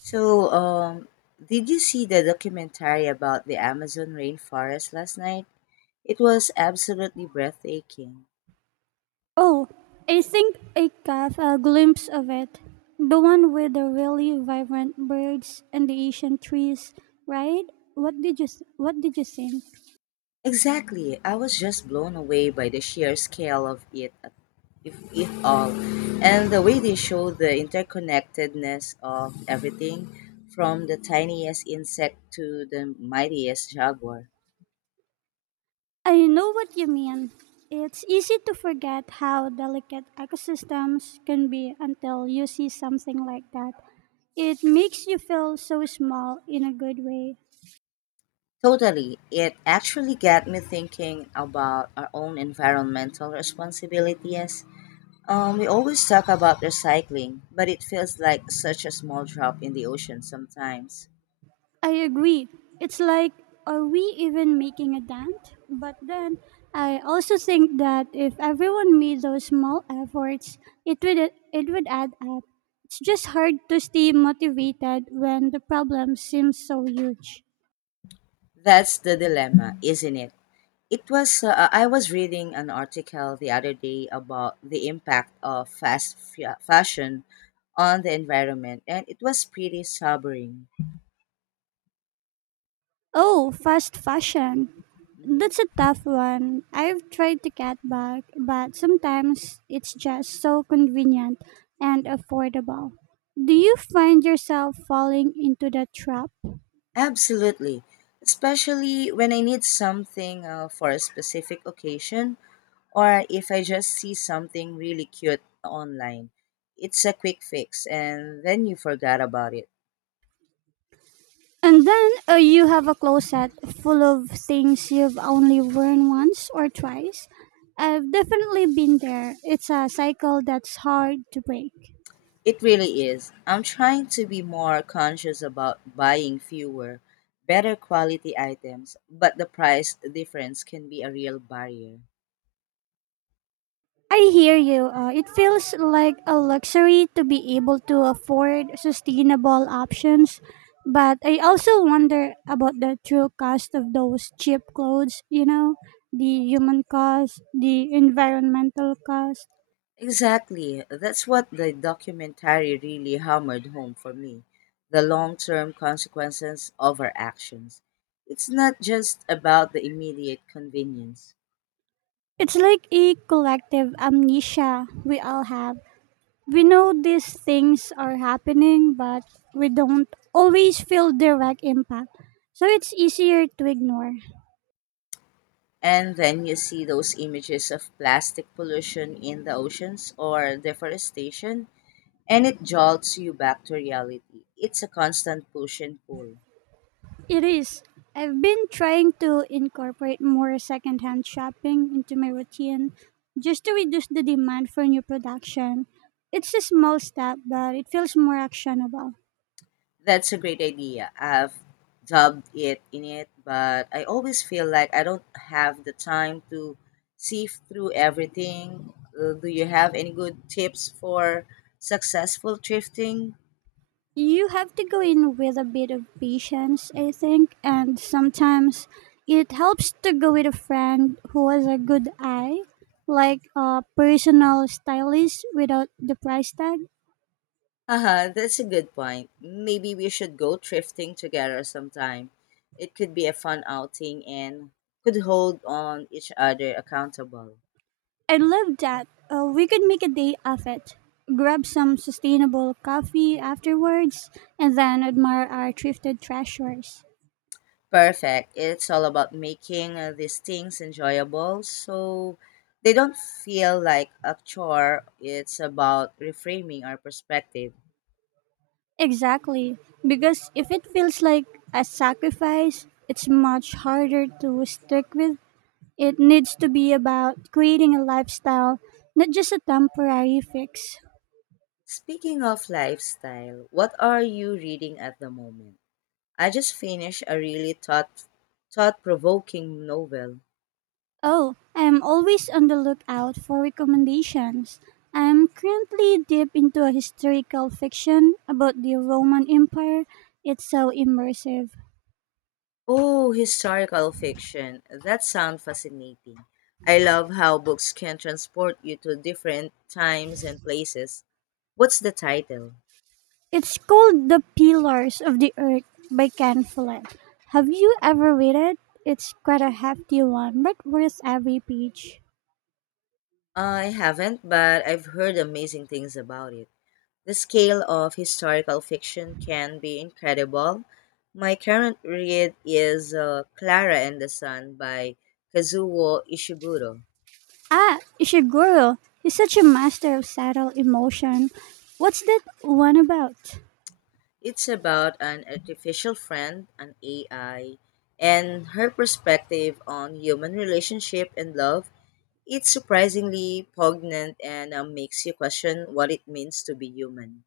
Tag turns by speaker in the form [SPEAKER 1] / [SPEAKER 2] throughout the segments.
[SPEAKER 1] So, um, did you see the documentary about the Amazon rainforest last night? It was absolutely breathtaking.
[SPEAKER 2] Oh, I think I caught a glimpse of it. The one with the really vibrant birds and the Asian trees, right? What did you What did you think?
[SPEAKER 1] Exactly. I was just blown away by the sheer scale of it, if it all, and the way they show the interconnectedness of everything from the tiniest insect to the mightiest jaguar.
[SPEAKER 2] I know what you mean. It's easy to forget how delicate ecosystems can be until you see something like that. It makes you feel so small in a good way.
[SPEAKER 1] Totally. It actually got me thinking about our own environmental responsibilities. We always talk about recycling, but it feels like such a small drop in the ocean sometimes.
[SPEAKER 2] I agree. It's like, are we even making a dent? But then, I also think that if everyone made those small efforts, it would add up. It's just hard to stay motivated when the problem seems so huge.
[SPEAKER 1] That's the dilemma, isn't it? It was I was reading an article the other day about the impact of fast fashion on the environment, and it was pretty sobering.
[SPEAKER 2] Oh, fast fashion.
[SPEAKER 1] Mhm.
[SPEAKER 2] That's a tough one. I've tried to cut back, but sometimes it's just so convenient and affordable. Do you find yourself falling into that trap?
[SPEAKER 1] Absolutely, especially when I need something for a specific occasion, or if I just see something really cute online. It's a quick fix and then you forgot about it.
[SPEAKER 2] And then you have a closet full of things you've only worn once or twice. I've definitely been there. It's a cycle that's hard to break.
[SPEAKER 1] It really is. I'm trying to be more conscious about buying fewer, better quality items, but the price difference can be a real barrier.
[SPEAKER 2] I hear you. It feels like a luxury to be able to afford sustainable options. But I also wonder about the true cost of those cheap clothes, you know, the human cost, the environmental cost.
[SPEAKER 1] Exactly. That's what the documentary really hammered home for me, the long term consequences of our actions. It's not just about the immediate convenience.
[SPEAKER 2] It's like a collective amnesia we all have. We know these things are happening, but we don't always feel direct impact. So it's easier to ignore.
[SPEAKER 1] And then you see those images of plastic pollution in the oceans or deforestation, and it jolts you back to reality. It's a constant push and pull.
[SPEAKER 2] It is. I've been trying to incorporate more secondhand shopping into my routine just to reduce the demand for new production. It's a small step, but it feels more actionable.
[SPEAKER 1] That's a great idea. I've dubbed it in it, but I always feel like I don't have the time to sift through everything. Do you have any good tips for successful thrifting?
[SPEAKER 2] You have to go in with a bit of patience, I think, and sometimes it helps to go with a friend who has a good eye, like a personal stylist without the price tag.
[SPEAKER 1] Haha, that's a good point. Maybe we should go thrifting together sometime. It could be a fun outing and could hold on each other accountable.
[SPEAKER 2] I love that. We could make a day of it. Grab some sustainable coffee afterwards and then admire our thrifted treasures.
[SPEAKER 1] Perfect. It's all about making these things enjoyable so they don't feel like a chore. It's about reframing our perspective.
[SPEAKER 2] Exactly, because if it feels like a sacrifice, it's much harder to stick with. It needs to be about creating a lifestyle, not just a temporary fix.
[SPEAKER 1] Speaking of lifestyle, what are you reading at the moment? I just finished a really thought-provoking novel.
[SPEAKER 2] Oh, I'm always on the lookout for recommendations. I'm currently deep into a historical fiction about the Roman Empire. It's so immersive.
[SPEAKER 1] Oh, historical fiction. That sounds fascinating. I love how books can transport you to different times and places. What's the title?
[SPEAKER 2] It's called The Pillars of the Earth by Ken Follett. Have you ever read it? It's quite a hefty one, but worth every page.
[SPEAKER 1] I haven't, but I've heard amazing things about it. The scale of historical fiction can be incredible. My current read is Clara and the Sun by Kazuo Ishiguro.
[SPEAKER 2] Ah, Ishiguro. He's such a master of subtle emotion. What's that one about?
[SPEAKER 1] It's about an artificial friend, an AI, and her perspective on human relationship and love. It's surprisingly poignant, and makes you question what it means to be human.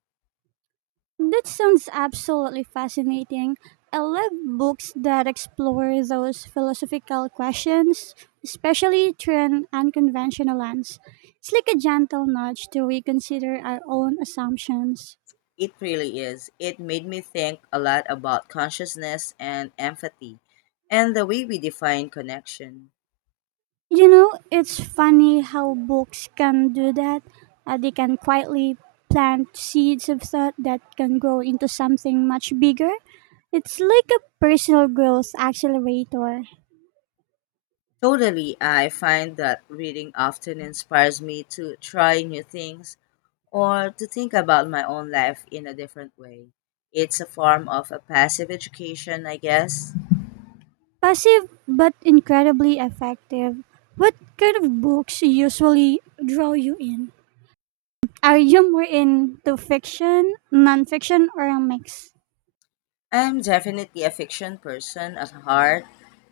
[SPEAKER 2] That sounds absolutely fascinating. I love books that explore those philosophical questions, especially through an unconventional lens. It's like a gentle nudge to reconsider our own assumptions.
[SPEAKER 1] It really is. It made me think a lot about consciousness and empathy and the way we define connection.
[SPEAKER 2] You know, it's funny how books can do that. They can quietly plant seeds of thought that can grow into something much bigger. It's like a personal growth accelerator.
[SPEAKER 1] Totally, I find that reading often inspires me to try new things or to think about my own life in a different way. It's a form of a passive education, I guess.
[SPEAKER 2] Passive but incredibly effective. What kind of books usually draw you in? Are you more into fiction, nonfiction, or a mix?
[SPEAKER 1] I'm definitely a fiction person at heart,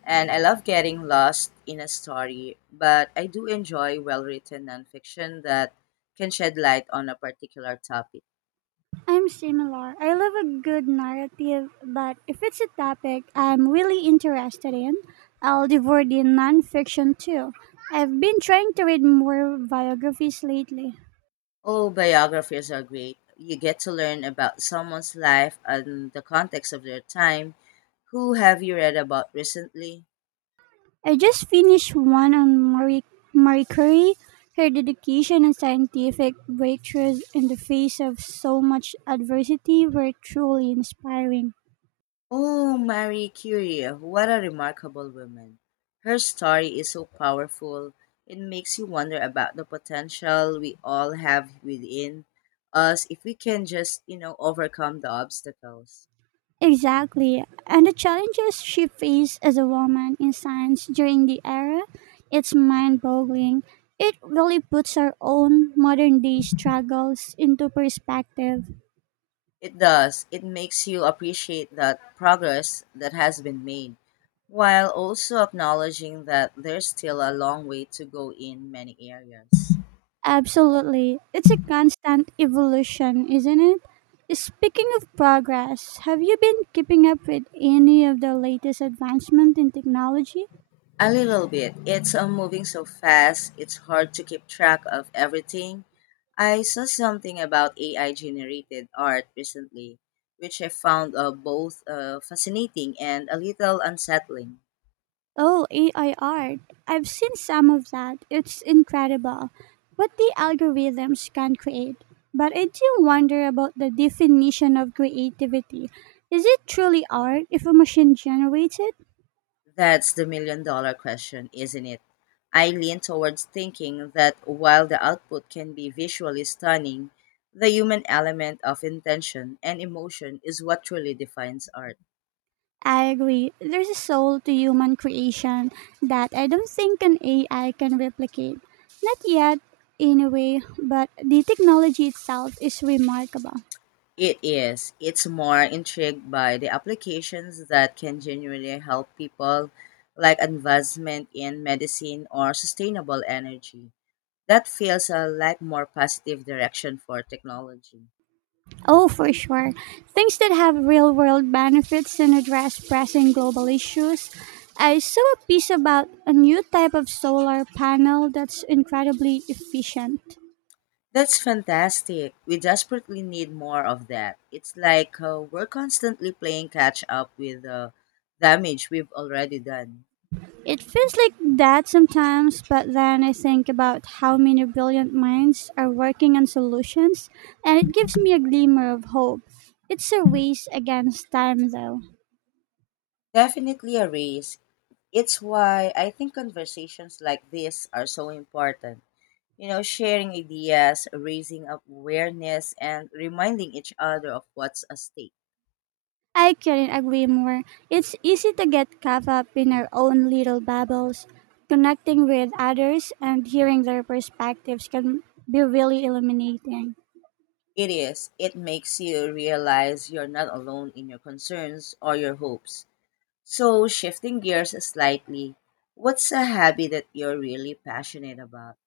[SPEAKER 1] and I love getting lost in a story, but I do enjoy well written nonfiction that can shed light on a particular topic.
[SPEAKER 2] I'm similar. I love a good narrative, but if it's a topic I'm really interested in, I'll devour the nonfiction too. I've been trying to read more biographies lately.
[SPEAKER 1] Oh, biographies are great. You get to learn about someone's life and the context of their time. Who have you read about recently?
[SPEAKER 2] I just finished one on Marie Curie, her dedication and scientific breakthroughs in the face of so much adversity were truly inspiring.
[SPEAKER 1] Oh, Marie Curie, what a remarkable woman. Her story is so powerful, it makes you wonder about the potential we all have within us if we can just, you know, overcome the obstacles.
[SPEAKER 2] Exactly. And the challenges she faced as a woman in science during the era, it's mind boggling. It really puts our own modern day struggles into perspective.
[SPEAKER 1] It does. It makes you appreciate that progress that has been made, while also acknowledging that there's still a long way to go in many areas.
[SPEAKER 2] Absolutely. It's a constant evolution, isn't it? Speaking of progress, have you been keeping up with any of the latest advancement in technology?
[SPEAKER 1] A little bit. It's all moving so fast, it's hard to keep track of everything. I saw something about AI generated art recently, which I found both fascinating and a little unsettling.
[SPEAKER 2] Oh, AI art. I've seen some of that. It's incredible what the algorithms can create. But I do wonder about the definition of creativity. Is it truly art if a machine generates it?
[SPEAKER 1] That's the million dollar question, isn't it? I lean towards thinking that while the output can be visually stunning, the human element of intention and emotion is what truly defines art.
[SPEAKER 2] I agree. There's a soul to human creation that I don't think an AI can replicate. Not yet, anyway, but the technology itself is remarkable.
[SPEAKER 1] It is. It's more intrigued by the applications that can genuinely help people, like advancement in medicine or sustainable energy. That feels a like more positive direction for technology.
[SPEAKER 2] Oh, for sure. Things that have real world benefits and address pressing global issues. I saw a piece about a new type of solar panel that's incredibly efficient.
[SPEAKER 1] That's fantastic. We desperately need more of that. It's like we're constantly playing catch up with the damage we've already done.
[SPEAKER 2] It feels like that sometimes, but then I think about how many brilliant minds are working on solutions, and it gives me a glimmer of hope. It's a race against time, though.
[SPEAKER 1] Definitely a race. It's why I think conversations like this are so important. You know, sharing ideas, raising awareness, and reminding each other of what's at stake.
[SPEAKER 2] I couldn't agree more. It's easy to get caught up in our own little bubbles. Connecting with others and hearing their perspectives can be really illuminating.
[SPEAKER 1] It is. It makes you realize you're not alone in your concerns or your hopes. So, shifting gears slightly, what's a habit that you're really passionate about?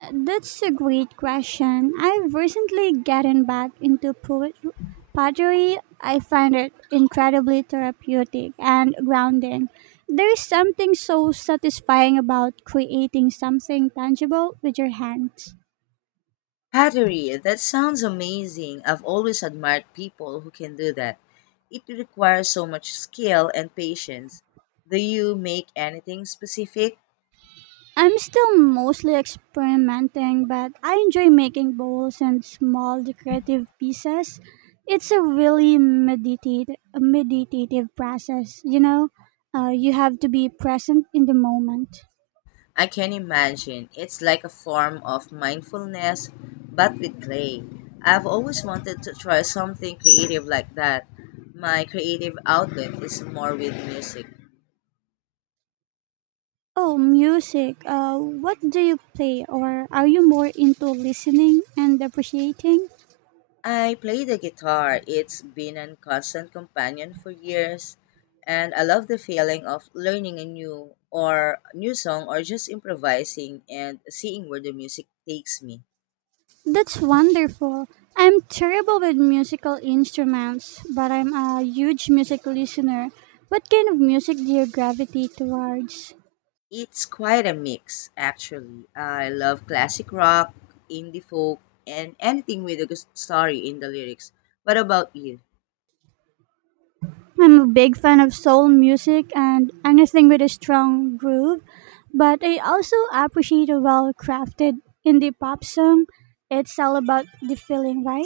[SPEAKER 2] That's a great question. I've recently gotten back into pottery. I find it incredibly therapeutic and grounding. There is something so satisfying about creating something tangible with your hands.
[SPEAKER 1] Pottery, that sounds amazing. I've always admired people who can do that. It requires so much skill and patience. Do you make anything specific?
[SPEAKER 2] I'm still mostly experimenting, but I enjoy making bowls and small decorative pieces. It's a really meditative process, you know? You have to be present in the moment.
[SPEAKER 1] I can imagine. It's like a form of mindfulness, but with clay. I've always wanted to try something creative like that. My creative outlet is more with music.
[SPEAKER 2] Oh, music. What do you play, or are you more into listening and appreciating?
[SPEAKER 1] I play the guitar. It's been a constant companion for years, and I love the feeling of learning a new song or just improvising and seeing where the music takes me.
[SPEAKER 2] That's wonderful. I'm terrible with musical instruments, but I'm a huge music listener. What kind of music do you gravitate towards?
[SPEAKER 1] It's quite a mix, actually. I love classic rock, indie folk, and anything with a good story in the lyrics. What about you?
[SPEAKER 2] I'm a big fan of soul music and anything with a strong groove, but I also appreciate a well crafted indie pop song. It's all about the feeling, right?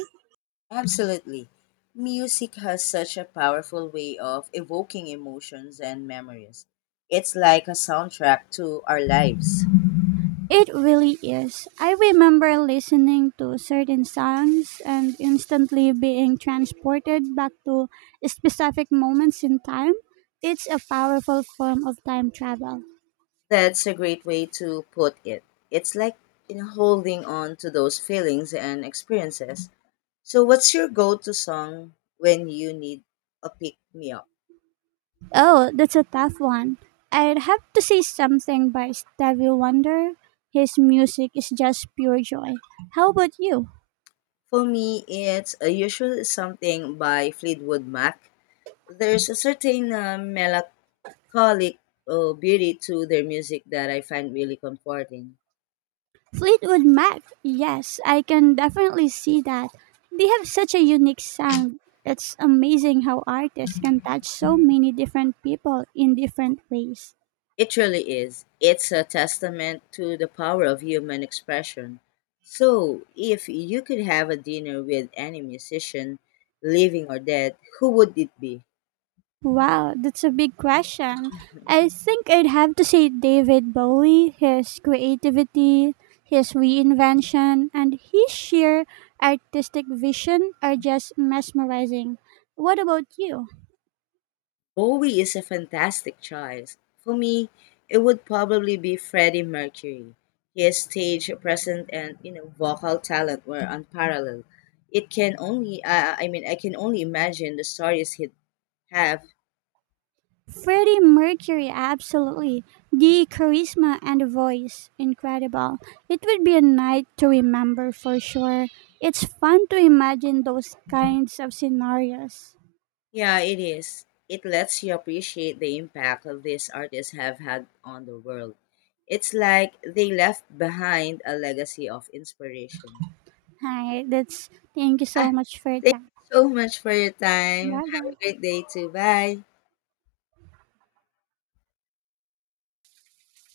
[SPEAKER 1] Absolutely. Music has such a powerful way of evoking emotions and memories. It's like a soundtrack to our lives.
[SPEAKER 2] It really is. I remember listening to certain songs and instantly being transported back to specific moments in time. It's a powerful form of time travel.
[SPEAKER 1] That's a great way to put it. It's like in holding on to those feelings and experiences. So, what's your go to song when you need a pick me up?
[SPEAKER 2] Oh, that's a tough one. I'd have to say something by Stevie Wonder. His music is just pure joy. How about you?
[SPEAKER 1] For me, it's usually something by Fleetwood Mac. There's a certain melancholic beauty to their music that I find really comforting.
[SPEAKER 2] Fleetwood Mac. Yes, I can definitely see that. They have such a unique sound. It's amazing how artists can touch so many different people in different ways.
[SPEAKER 1] It really is. It's a testament to the power of human expression. So, if you could have a dinner with any musician, living or dead, who would it be?
[SPEAKER 2] Wow, that's a big question. I think I'd have to say David Bowie, his creativity, his reinvention, and his sheer artistic vision are just mesmerizing. What about you?
[SPEAKER 1] Bowie is a fantastic choice. For me, it would probably be Freddie Mercury. His stage presence and you know vocal talent were unparalleled. It can only I mean I can only imagine the stories he'd have.
[SPEAKER 2] Freddie Mercury, absolutely. The charisma and the voice, incredible. It would be a night to remember for sure. It's fun to imagine those kinds of scenarios.
[SPEAKER 1] Yeah, it is. It lets you appreciate the impact that these artists have had on the world. It's like they left behind a legacy of inspiration.
[SPEAKER 2] Hi, that's thank you so
[SPEAKER 1] Ah,
[SPEAKER 2] much for your
[SPEAKER 1] thank
[SPEAKER 2] time.
[SPEAKER 1] you so much for your time.
[SPEAKER 2] Bye
[SPEAKER 1] Have a
[SPEAKER 2] bye.
[SPEAKER 1] great day too. Bye.